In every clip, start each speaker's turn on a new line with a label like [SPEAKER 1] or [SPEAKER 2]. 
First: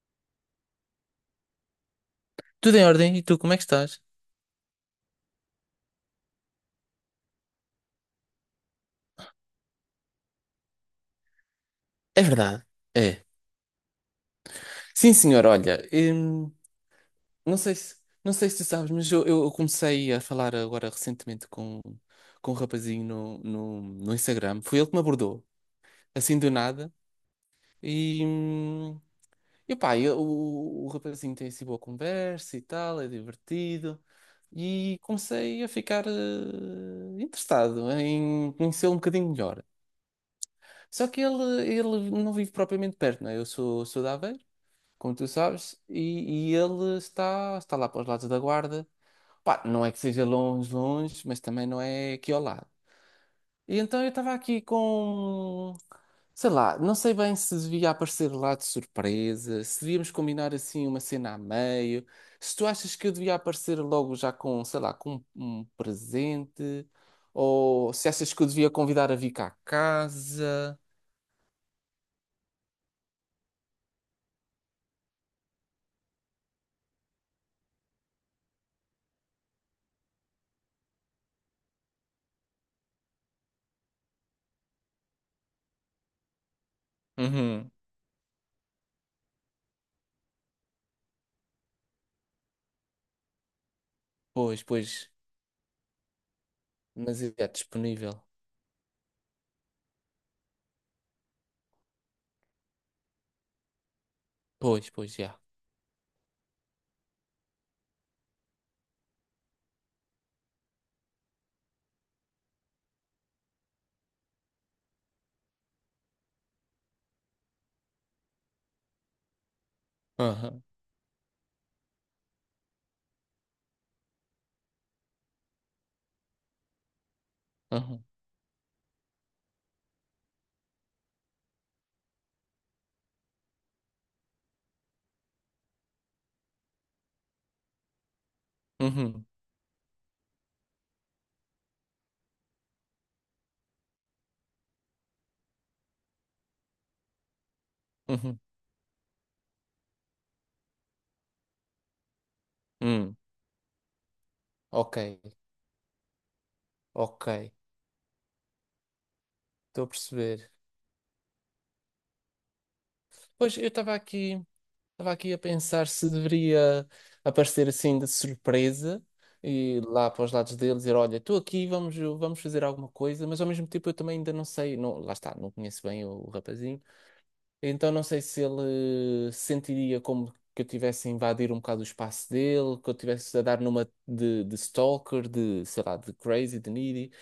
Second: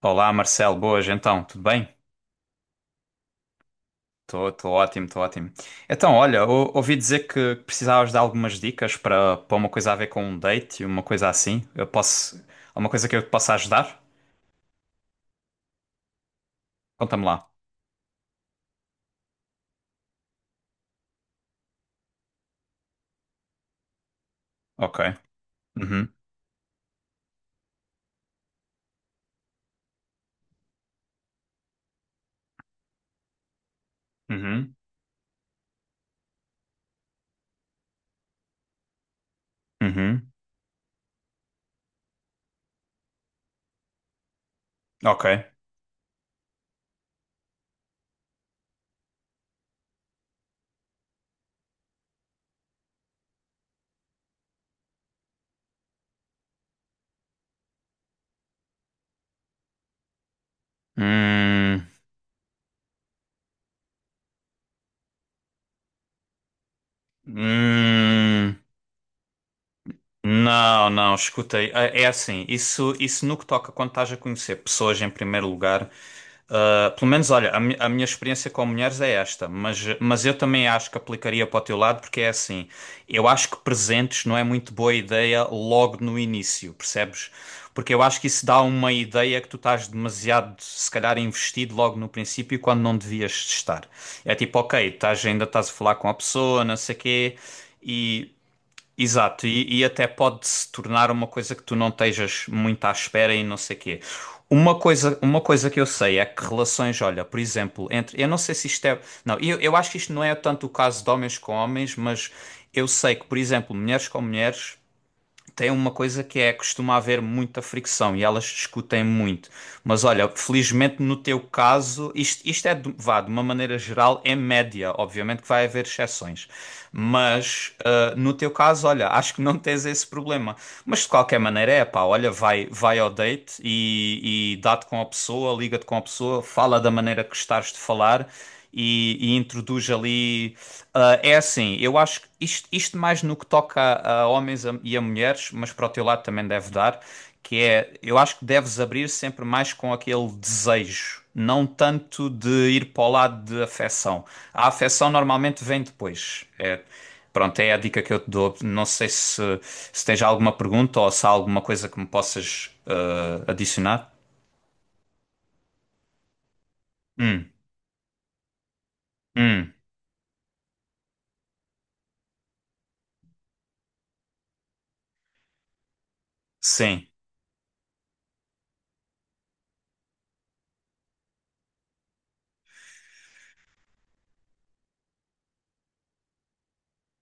[SPEAKER 1] Olá, Marcelo, boas, então, tudo bem?
[SPEAKER 2] Tudo em ordem? E tu, como é que estás?
[SPEAKER 1] Estou ótimo, estou ótimo. Então, olha, ouvi dizer que precisavas de algumas dicas para uma coisa a ver com um date, uma coisa assim. Eu
[SPEAKER 2] É
[SPEAKER 1] posso.
[SPEAKER 2] verdade.
[SPEAKER 1] Alguma coisa que eu
[SPEAKER 2] É.
[SPEAKER 1] te possa ajudar?
[SPEAKER 2] Sim, senhor, olha,
[SPEAKER 1] Conta-me lá.
[SPEAKER 2] não sei se, não sei se tu sabes, mas eu comecei a falar agora recentemente com um rapazinho no Instagram. Foi ele que
[SPEAKER 1] Ok.
[SPEAKER 2] me abordou,
[SPEAKER 1] Uhum,
[SPEAKER 2] assim do nada. E, hum, e pá, o rapazinho tem assim boa conversa e tal, é divertido.
[SPEAKER 1] uhum,
[SPEAKER 2] E comecei a ficar interessado em conhecê-lo um bocadinho melhor.
[SPEAKER 1] uhum.
[SPEAKER 2] Só que ele não vive propriamente perto, não é? Eu sou, sou de Aveiro, como
[SPEAKER 1] Ok.
[SPEAKER 2] tu sabes, e ele está, está lá para os lados da Guarda. Pá, não é que seja longe, longe, mas também não é aqui ao lado. E então eu estava aqui com, sei lá, não sei bem se devia aparecer lá de surpresa, se devíamos combinar assim uma cena a
[SPEAKER 1] Hum,
[SPEAKER 2] meio, se tu achas que eu devia aparecer logo já com, sei lá, com um presente, ou se achas que eu
[SPEAKER 1] hum.
[SPEAKER 2] devia convidar a vir cá a casa.
[SPEAKER 1] Não, não, escutei. É assim, isso no que toca quando estás a conhecer pessoas em primeiro lugar. Pelo menos, olha, a minha experiência com mulheres é esta, mas eu também acho que aplicaria para o teu lado, porque é assim, eu acho que presentes não é muito boa ideia logo no início, percebes?
[SPEAKER 2] Uhum.
[SPEAKER 1] Porque eu acho que isso dá uma ideia que tu estás demasiado, se calhar, investido logo no princípio quando não devias estar. É tipo,
[SPEAKER 2] Pois,
[SPEAKER 1] ok,
[SPEAKER 2] pois,
[SPEAKER 1] estás, ainda estás a falar com a pessoa, não sei o
[SPEAKER 2] mas
[SPEAKER 1] quê.
[SPEAKER 2] é disponível.
[SPEAKER 1] Exato, e até pode se tornar uma coisa que tu não estejas muito à espera e não sei quê.
[SPEAKER 2] Pois, pois, já.
[SPEAKER 1] Uma coisa que eu sei é que relações, olha, por exemplo, entre. Eu não sei se isto é. Não, eu acho que isto não é tanto o caso de homens com homens, mas eu sei que, por exemplo, mulheres com mulheres tem uma coisa que é costuma haver muita fricção e elas discutem muito. Mas olha,
[SPEAKER 2] Aham,
[SPEAKER 1] felizmente no teu caso, isto é, vá, de uma maneira geral, é média. Obviamente que vai haver exceções, mas.
[SPEAKER 2] aham.
[SPEAKER 1] Ah, no teu caso, olha, acho que não tens esse problema. Mas de qualquer maneira, é pá, olha, vai ao date e dá-te com a pessoa, liga-te com a pessoa, fala da maneira que gostares de falar e,
[SPEAKER 2] Uhum,
[SPEAKER 1] e introduz ali. É assim, eu acho que isto mais no que toca a homens e a mulheres, mas para o teu lado também deve dar, que é, eu acho
[SPEAKER 2] uhum,
[SPEAKER 1] que deves abrir sempre mais com aquele desejo, não tanto de ir para o
[SPEAKER 2] hum,
[SPEAKER 1] lado de afecção. A
[SPEAKER 2] ok,
[SPEAKER 1] afecção normalmente vem depois. É,
[SPEAKER 2] ok,
[SPEAKER 1] pronto, é a dica que eu te dou. Não sei se,
[SPEAKER 2] estou a
[SPEAKER 1] se tens alguma
[SPEAKER 2] perceber.
[SPEAKER 1] pergunta ou se há alguma coisa que me possas
[SPEAKER 2] Pois eu
[SPEAKER 1] adicionar.
[SPEAKER 2] estava aqui a pensar se deveria
[SPEAKER 1] Hum,
[SPEAKER 2] aparecer assim de surpresa
[SPEAKER 1] hum,
[SPEAKER 2] e lá para os lados deles dizer, olha, estou aqui, vamos, vamos fazer alguma coisa, mas ao mesmo tempo eu também ainda não sei, não, lá está, não conheço bem o rapazinho,
[SPEAKER 1] sim,
[SPEAKER 2] então não sei se ele se sentiria como que eu tivesse a invadir um bocado o espaço dele, que eu tivesse a dar numa de stalker, de, sei lá, de crazy, de needy.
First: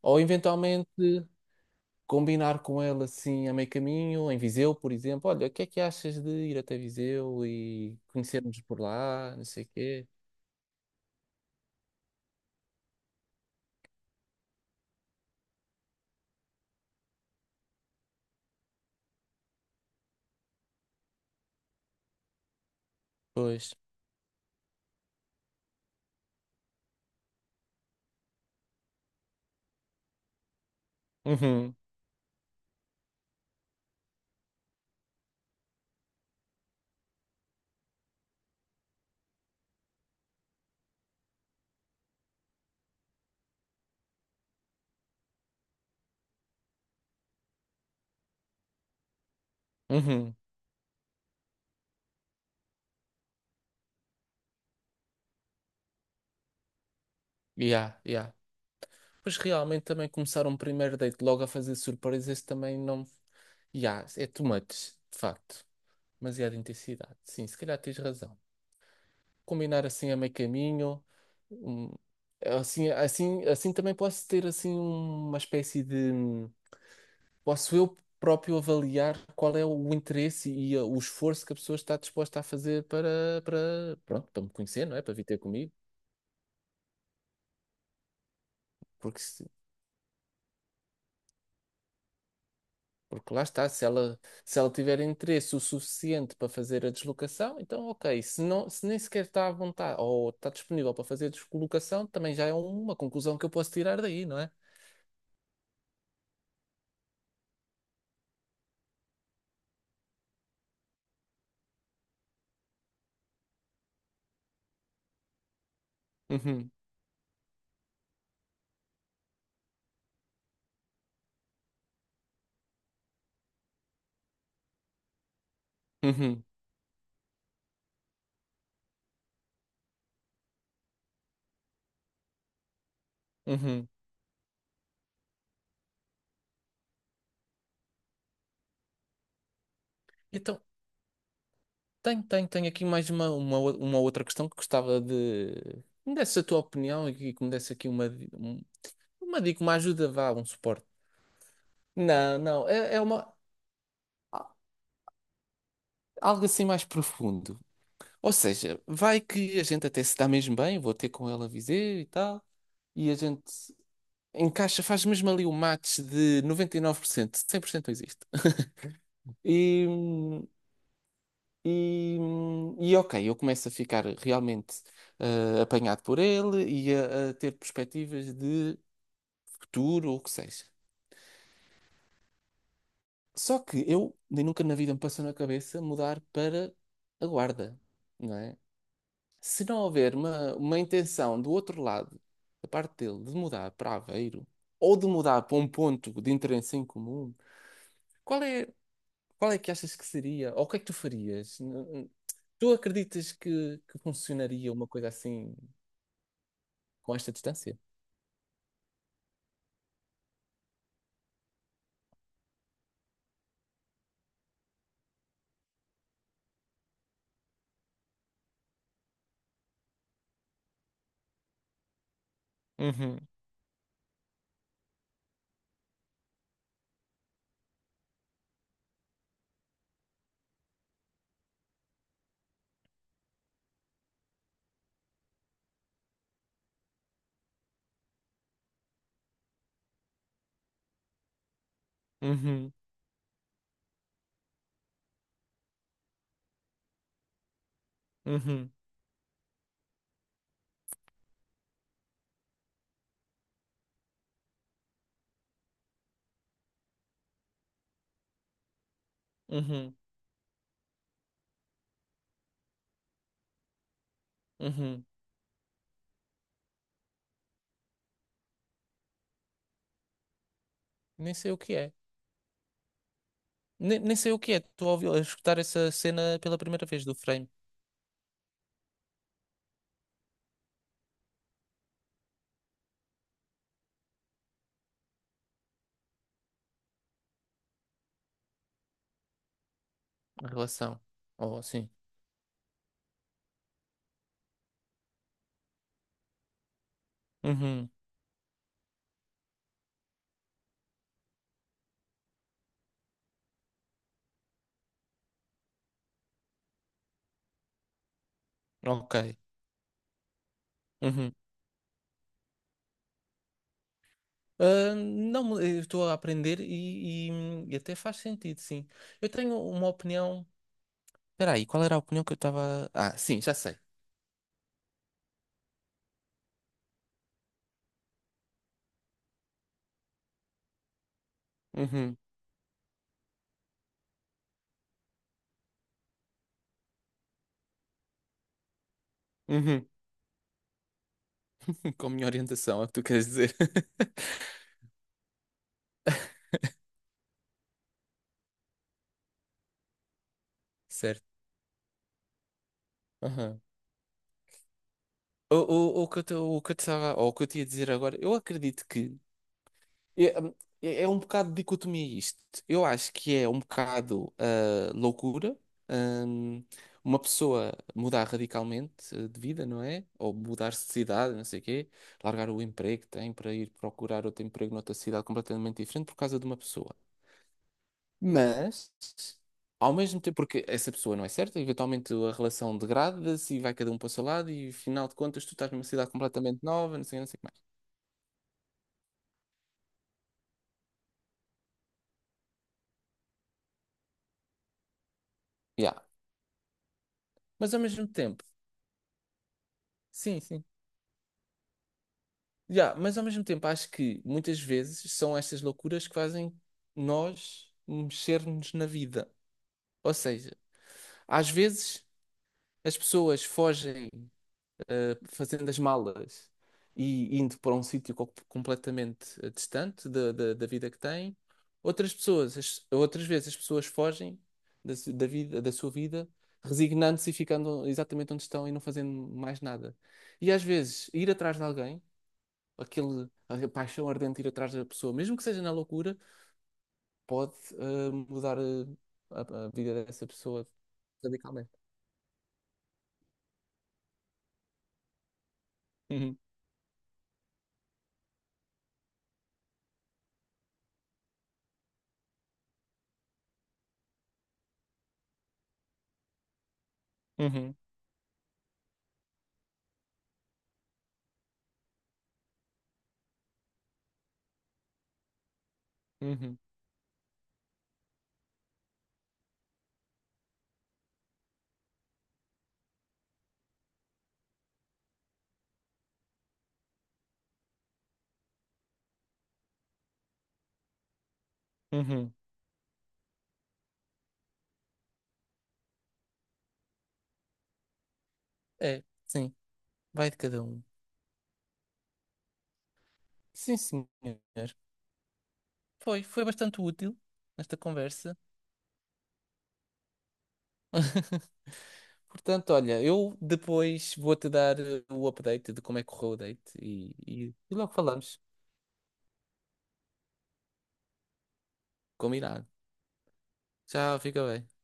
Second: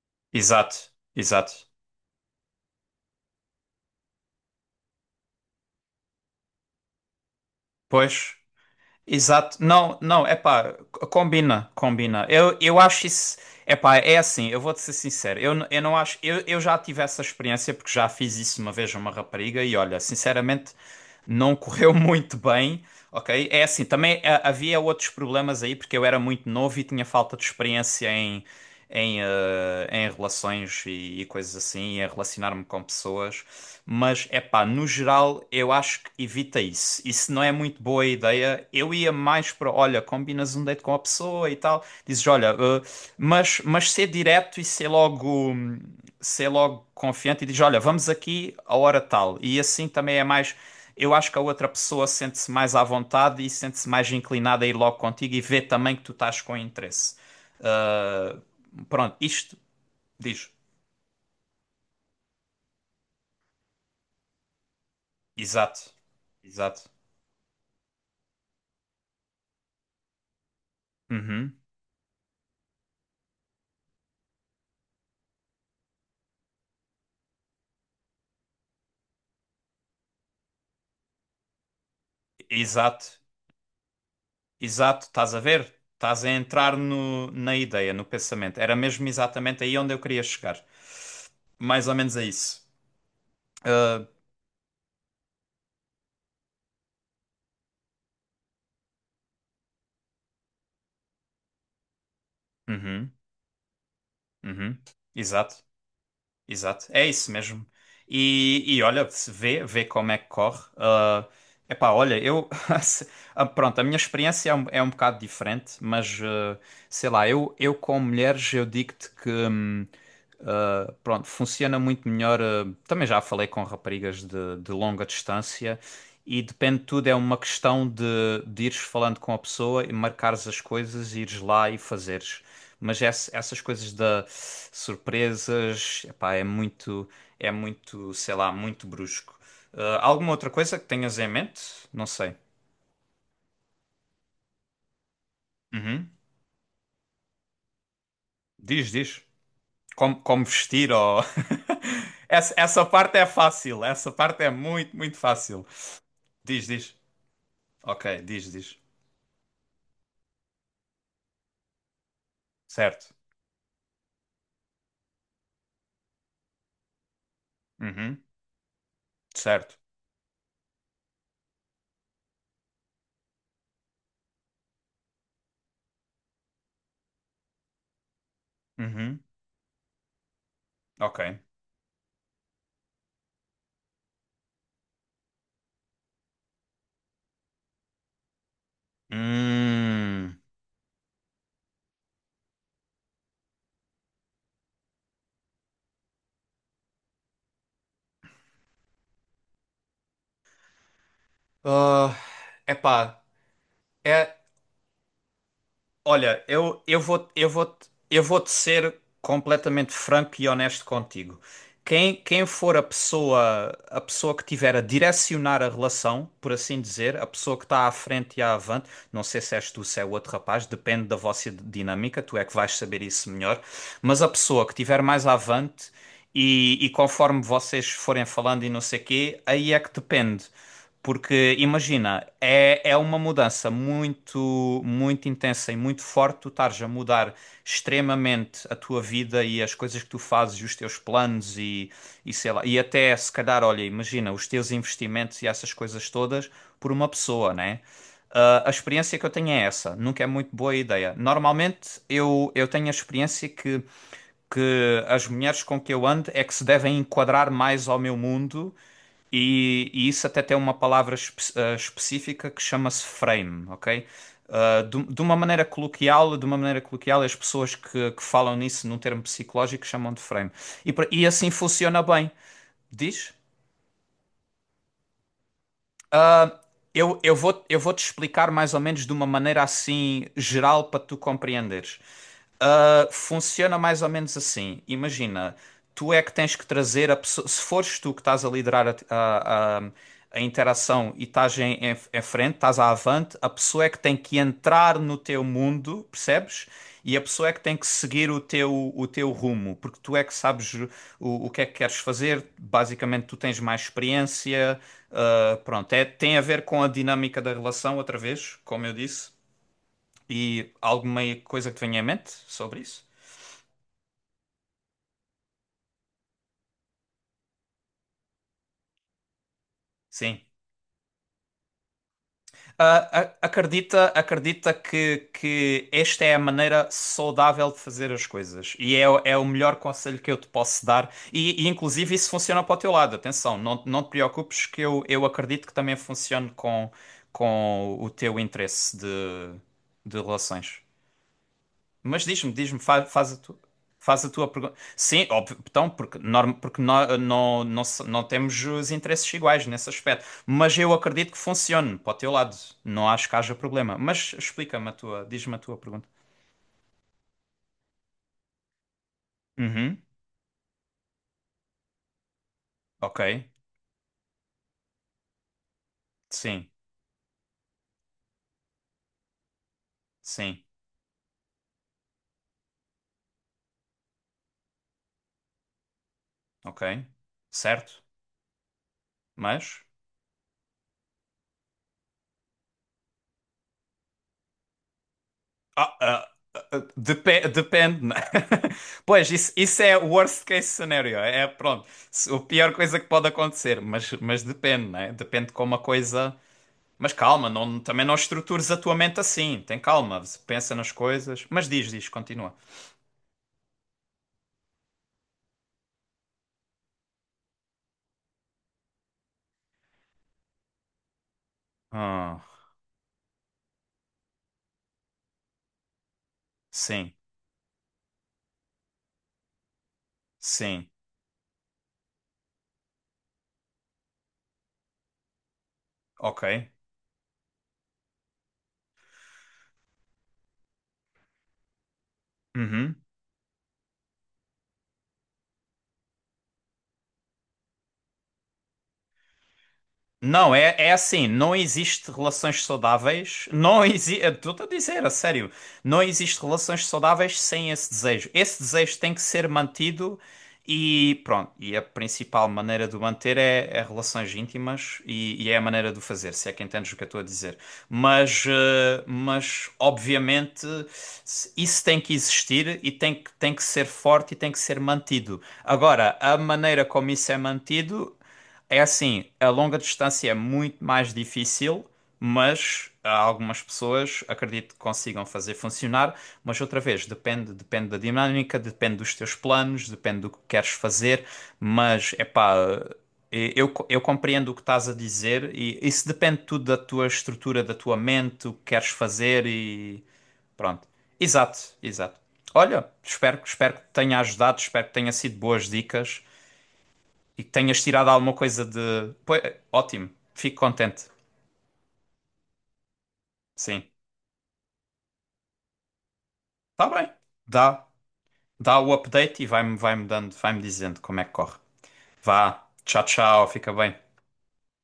[SPEAKER 2] Ou eventualmente
[SPEAKER 1] exato, exato.
[SPEAKER 2] combinar com ele assim a meio caminho, em Viseu, por exemplo. Olha, o que é que achas de ir até Viseu e
[SPEAKER 1] Pois.
[SPEAKER 2] conhecermos por lá, não
[SPEAKER 1] Exato.
[SPEAKER 2] sei o
[SPEAKER 1] Não,
[SPEAKER 2] quê?
[SPEAKER 1] não, é pá, combina, combina. Eu acho isso. É pá, é assim, eu vou-te ser sincero. Eu, eu não acho. Eu já tive essa experiência porque já fiz isso uma vez a uma rapariga e olha, sinceramente, não correu muito bem, ok? É
[SPEAKER 2] Pois.
[SPEAKER 1] assim, também havia outros problemas aí porque eu era muito novo e tinha falta de experiência em, em relações e coisas
[SPEAKER 2] Uhum,
[SPEAKER 1] assim, e em relacionar-me com pessoas. Mas é pá, no geral eu acho que evita isso. Isso não é muito boa ideia. Eu ia mais para, olha, combinas um date com a pessoa e tal. Dizes, olha, mas ser direto e ser logo confiante e dizes, olha, vamos aqui a hora tal. E assim também é
[SPEAKER 2] uhum.
[SPEAKER 1] mais. Eu acho que a outra pessoa sente-se mais à vontade e sente-se mais inclinada a ir logo contigo e vê também que tu estás com interesse.
[SPEAKER 2] Yeah, yeah.
[SPEAKER 1] Ah, pronto,
[SPEAKER 2] Pois
[SPEAKER 1] isto
[SPEAKER 2] realmente também começar
[SPEAKER 1] diz.
[SPEAKER 2] um primeiro date logo a fazer surpresas também não. Yeah, é too much, de facto.
[SPEAKER 1] Exato.
[SPEAKER 2] Demasiada
[SPEAKER 1] Exato.
[SPEAKER 2] intensidade. Sim, se calhar tens razão. Combinar assim a meio caminho.
[SPEAKER 1] Uhum.
[SPEAKER 2] hum, Assim, assim, assim também posso ter assim uma espécie de posso eu próprio avaliar qual é o interesse e o esforço que a pessoa está disposta a fazer para,
[SPEAKER 1] Exato.
[SPEAKER 2] para, pronto, para me conhecer, não é?
[SPEAKER 1] Exato,
[SPEAKER 2] Para vir
[SPEAKER 1] estás
[SPEAKER 2] ter
[SPEAKER 1] a ver?
[SPEAKER 2] comigo,
[SPEAKER 1] Estás a entrar no, na ideia, no pensamento. Era mesmo
[SPEAKER 2] porque,
[SPEAKER 1] exatamente aí onde eu queria chegar. Mais ou menos a isso.
[SPEAKER 2] porque lá está, se
[SPEAKER 1] Ah,
[SPEAKER 2] ela, se ela tiver interesse o suficiente para fazer a deslocação, então ok, se não, se nem sequer está à vontade ou está disponível para fazer a deslocação, também já é uma
[SPEAKER 1] uhum,
[SPEAKER 2] conclusão que eu posso tirar daí, não é?
[SPEAKER 1] uhum. Exato. Exato, é isso mesmo. E olha, se vê, vê como é que corre. Ah, epá, olha, eu. se- pronto, a minha experiência é um bocado diferente, mas
[SPEAKER 2] Uhum,
[SPEAKER 1] sei lá, eu com mulheres, eu digo-te que. Pronto, funciona muito melhor. Também já falei com raparigas de longa distância e
[SPEAKER 2] uhum,
[SPEAKER 1] depende de tudo, é uma questão de ires falando com a pessoa e marcares as coisas, ires lá e fazeres. Mas essas
[SPEAKER 2] uhum.
[SPEAKER 1] coisas da surpresas, epá, é muito, sei lá, muito brusco. Ah, alguma outra
[SPEAKER 2] Então,
[SPEAKER 1] coisa que tenhas em mente? Não
[SPEAKER 2] tenho,
[SPEAKER 1] sei.
[SPEAKER 2] tenho, tenho aqui mais uma, uma outra questão que gostava de
[SPEAKER 1] Uhum.
[SPEAKER 2] que me desse a tua opinião e que me desse aqui uma,
[SPEAKER 1] Diz, diz.
[SPEAKER 2] uma dica, uma ajuda,
[SPEAKER 1] Como,
[SPEAKER 2] vá, um
[SPEAKER 1] como
[SPEAKER 2] suporte.
[SPEAKER 1] vestir ou...
[SPEAKER 2] Não,
[SPEAKER 1] Essa,
[SPEAKER 2] não,
[SPEAKER 1] essa
[SPEAKER 2] é, é
[SPEAKER 1] parte é
[SPEAKER 2] uma,
[SPEAKER 1] fácil. Essa parte é
[SPEAKER 2] a-
[SPEAKER 1] muito, muito fácil.
[SPEAKER 2] algo assim
[SPEAKER 1] Diz,
[SPEAKER 2] mais
[SPEAKER 1] diz.
[SPEAKER 2] profundo.
[SPEAKER 1] Ok,
[SPEAKER 2] Ou
[SPEAKER 1] diz, diz.
[SPEAKER 2] seja, vai que a gente até se dá mesmo bem, vou ter com ela a dizer e tal, e
[SPEAKER 1] Certo.
[SPEAKER 2] a gente encaixa, faz mesmo ali o match de 99%, 100% não existe.
[SPEAKER 1] Uhum. Certo.
[SPEAKER 2] E, e ok, eu começo a ficar realmente apanhado por ele e a ter perspectivas de
[SPEAKER 1] Uhum.
[SPEAKER 2] futuro ou o que seja.
[SPEAKER 1] Ok.
[SPEAKER 2] Só que eu nem nunca na vida me passou na cabeça mudar para a Guarda, não é? Se não houver
[SPEAKER 1] Hum.
[SPEAKER 2] uma intenção do outro lado, da parte dele, de mudar para Aveiro ou de mudar para um ponto de interesse em comum, qual é, qual é que achas que seria? Ou o que é que tu farias? N-
[SPEAKER 1] Ah,
[SPEAKER 2] Tu
[SPEAKER 1] epá,
[SPEAKER 2] acreditas que
[SPEAKER 1] é
[SPEAKER 2] funcionaria uma coisa assim,
[SPEAKER 1] Olha, eu, eu
[SPEAKER 2] com
[SPEAKER 1] vou,
[SPEAKER 2] esta
[SPEAKER 1] eu vou,
[SPEAKER 2] distância?
[SPEAKER 1] eu vou-te ser completamente franco e honesto contigo. Quem, quem for a pessoa que tiver a direcionar a relação, por assim dizer, a pessoa que está à frente e à avante, não sei se és tu, se é o outro rapaz, depende da vossa dinâmica, tu é que vais saber
[SPEAKER 2] Uhum,
[SPEAKER 1] isso melhor, mas a pessoa que tiver mais à avante e conforme vocês forem falando e não sei quê, aí é que depende. Porque imagina, é, é uma mudança muito, muito intensa e muito forte. Tu estares a mudar extremamente a tua vida e as coisas que tu fazes, e os teus planos e sei lá.
[SPEAKER 2] uhum,
[SPEAKER 1] E até se calhar, olha, imagina os teus investimentos e essas coisas todas por uma pessoa, né? Ah, a
[SPEAKER 2] uhum,
[SPEAKER 1] experiência que eu tenho é essa. Nunca é muito boa ideia. Normalmente eu tenho a experiência que as mulheres com que eu ando é que se devem enquadrar mais ao meu mundo e,
[SPEAKER 2] uhum,
[SPEAKER 1] e isso até tem uma palavra específica que chama-se frame, ok? Ah,
[SPEAKER 2] uhum.
[SPEAKER 1] de uma maneira coloquial, de uma maneira coloquial, as pessoas que falam nisso num termo psicológico chamam de frame. E
[SPEAKER 2] Nem
[SPEAKER 1] assim
[SPEAKER 2] sei o que é.
[SPEAKER 1] funciona bem. Diz?
[SPEAKER 2] Nem, nem sei o que é. Estou a ouvir, a escutar essa cena pela primeira vez, do
[SPEAKER 1] Eu, eu
[SPEAKER 2] frame
[SPEAKER 1] vou, eu vou te explicar mais ou menos de uma maneira assim geral para tu compreenderes. Funciona mais ou menos assim. Imagina, tu é que tens que trazer a pessoa. Se fores tu que estás a liderar a, a
[SPEAKER 2] em relação.
[SPEAKER 1] interação e estás
[SPEAKER 2] Oh,
[SPEAKER 1] em,
[SPEAKER 2] sim.
[SPEAKER 1] em frente, estás à avante, a pessoa é que tem que entrar no teu mundo, percebes? E a pessoa é que tem que
[SPEAKER 2] Uhum.
[SPEAKER 1] seguir o teu rumo, porque tu é que sabes o que é que queres fazer. Basicamente, tu tens mais experiência. Pronto, é, tem a ver com a dinâmica da relação, outra vez, como eu
[SPEAKER 2] Ok.
[SPEAKER 1] disse. E alguma
[SPEAKER 2] Uhum.
[SPEAKER 1] coisa que te venha em mente sobre isso?
[SPEAKER 2] Ah, não, eu estou a aprender e, e até faz sentido, sim. Eu tenho uma
[SPEAKER 1] Sim.
[SPEAKER 2] opinião. Espera aí, qual era a opinião que eu estava. Ah, sim, já sei.
[SPEAKER 1] Acredita, acredita que esta é a maneira saudável de fazer as coisas e é, é o melhor conselho que eu te posso dar. E, inclusive
[SPEAKER 2] Uhum.
[SPEAKER 1] isso funciona para o teu lado. Atenção, não, não te preocupes que eu acredito que também funcione com o teu interesse
[SPEAKER 2] Uhum.
[SPEAKER 1] de relações.
[SPEAKER 2] Com a
[SPEAKER 1] Mas
[SPEAKER 2] minha
[SPEAKER 1] diz-me, diz-me,
[SPEAKER 2] orientação, é o que tu queres
[SPEAKER 1] faz, a
[SPEAKER 2] dizer.
[SPEAKER 1] tu, faz a tua pergunta. Sim, óbvio, então, porque, norm, porque não, não, não temos os interesses iguais nesse aspecto. Mas eu
[SPEAKER 2] Certo.
[SPEAKER 1] acredito que funcione para o teu lado. Não acho que haja
[SPEAKER 2] Aham.
[SPEAKER 1] problema. Mas explica-me a tua, diz-me a tua pergunta.
[SPEAKER 2] O que eu o que eu te estava, ou o que eu te ia dizer agora, eu acredito que
[SPEAKER 1] Uhum,
[SPEAKER 2] é, é um bocado de dicotomia isto. Eu acho
[SPEAKER 1] ok.
[SPEAKER 2] que é um bocado loucura, hum,
[SPEAKER 1] Sim,
[SPEAKER 2] uma pessoa mudar radicalmente de vida, não é? Ou
[SPEAKER 1] sim,
[SPEAKER 2] mudar-se de cidade, não sei o quê, largar o emprego que tem para ir procurar outro emprego noutra cidade completamente diferente por causa de uma
[SPEAKER 1] ok.
[SPEAKER 2] pessoa.
[SPEAKER 1] Certo.
[SPEAKER 2] Mas,
[SPEAKER 1] Mas.
[SPEAKER 2] ao mesmo tempo, porque essa pessoa não é certa, eventualmente a relação degrada-se e vai cada um para o seu lado, e afinal de contas, tu estás numa
[SPEAKER 1] Ah,
[SPEAKER 2] cidade
[SPEAKER 1] ah,
[SPEAKER 2] completamente nova, não sei, não sei o que mais.
[SPEAKER 1] Depende, né? Pois, isso é o worst case scenario. É, pronto, a pior coisa que pode acontecer, mas depende, né? Depende de como a
[SPEAKER 2] Yeah.
[SPEAKER 1] coisa. Mas calma,
[SPEAKER 2] Mas
[SPEAKER 1] não,
[SPEAKER 2] ao
[SPEAKER 1] também
[SPEAKER 2] mesmo
[SPEAKER 1] não
[SPEAKER 2] tempo,
[SPEAKER 1] estrutures a tua mente assim. Tem calma,
[SPEAKER 2] sim, sim.
[SPEAKER 1] pensa nas coisas. Mas diz, diz, continua.
[SPEAKER 2] Yeah, mas ao mesmo tempo, acho que muitas vezes são estas loucuras que fazem nós mexer-nos na vida. Ou seja, às vezes
[SPEAKER 1] Ah,
[SPEAKER 2] as pessoas fogem, fazendo as malas
[SPEAKER 1] sim,
[SPEAKER 2] e indo para um sítio completamente distante da, da, da
[SPEAKER 1] sim,
[SPEAKER 2] vida que têm. Outras pessoas, outras vezes as pessoas fogem da, da vida, da sua vida,
[SPEAKER 1] ok.
[SPEAKER 2] resignando-se e ficando exatamente onde estão e não fazendo mais nada. E às vezes ir atrás de alguém,
[SPEAKER 1] Uhum.
[SPEAKER 2] aquele, a paixão ardente de ir atrás da pessoa, mesmo que seja na loucura, pode mudar a vida dessa
[SPEAKER 1] Não,
[SPEAKER 2] pessoa
[SPEAKER 1] é, é assim, não
[SPEAKER 2] radicalmente.
[SPEAKER 1] existe relações saudáveis, não existe, estou a dizer, a sério, não
[SPEAKER 2] Uhum,
[SPEAKER 1] existe relações saudáveis sem esse desejo. Esse desejo tem que ser mantido e pronto, e a principal maneira de o manter é, é relações íntimas e é a maneira de o fazer, se é que entendes o que eu estou a dizer.
[SPEAKER 2] uhum,
[SPEAKER 1] Mas, mas obviamente isso tem que existir e tem que ser forte e tem que ser mantido. Agora, a
[SPEAKER 2] uhum,
[SPEAKER 1] maneira como isso é mantido é assim, a longa distância é muito mais difícil, mas há algumas pessoas acredito que consigam fazer funcionar, mas outra vez, depende, depende da dinâmica, depende dos teus planos, depende do que queres fazer, mas é
[SPEAKER 2] uhum.
[SPEAKER 1] pá, eu compreendo o que estás a dizer e isso depende tudo da tua estrutura, da tua mente, o que queres
[SPEAKER 2] É,
[SPEAKER 1] fazer
[SPEAKER 2] sim,
[SPEAKER 1] e
[SPEAKER 2] vai de cada um.
[SPEAKER 1] pronto. Exato, exato. Olha, espero, espero
[SPEAKER 2] Sim,
[SPEAKER 1] que te tenha ajudado,
[SPEAKER 2] senhor.
[SPEAKER 1] espero que tenha sido boas
[SPEAKER 2] Foi,
[SPEAKER 1] dicas
[SPEAKER 2] foi bastante útil
[SPEAKER 1] e que
[SPEAKER 2] nesta
[SPEAKER 1] tenhas tirado alguma
[SPEAKER 2] conversa.
[SPEAKER 1] coisa de. Pois, ótimo, fico contente.
[SPEAKER 2] Portanto, olha, eu
[SPEAKER 1] Sim,
[SPEAKER 2] depois vou-te dar o update de como é que correu o date
[SPEAKER 1] está bem.
[SPEAKER 2] e
[SPEAKER 1] Dá,
[SPEAKER 2] logo falamos.
[SPEAKER 1] dá o update e vai-me vai-me dando, vai-me dizendo como é que corre. Vá,
[SPEAKER 2] Combinado.
[SPEAKER 1] tchau, tchau, fica bem.
[SPEAKER 2] Tchau, fica bem.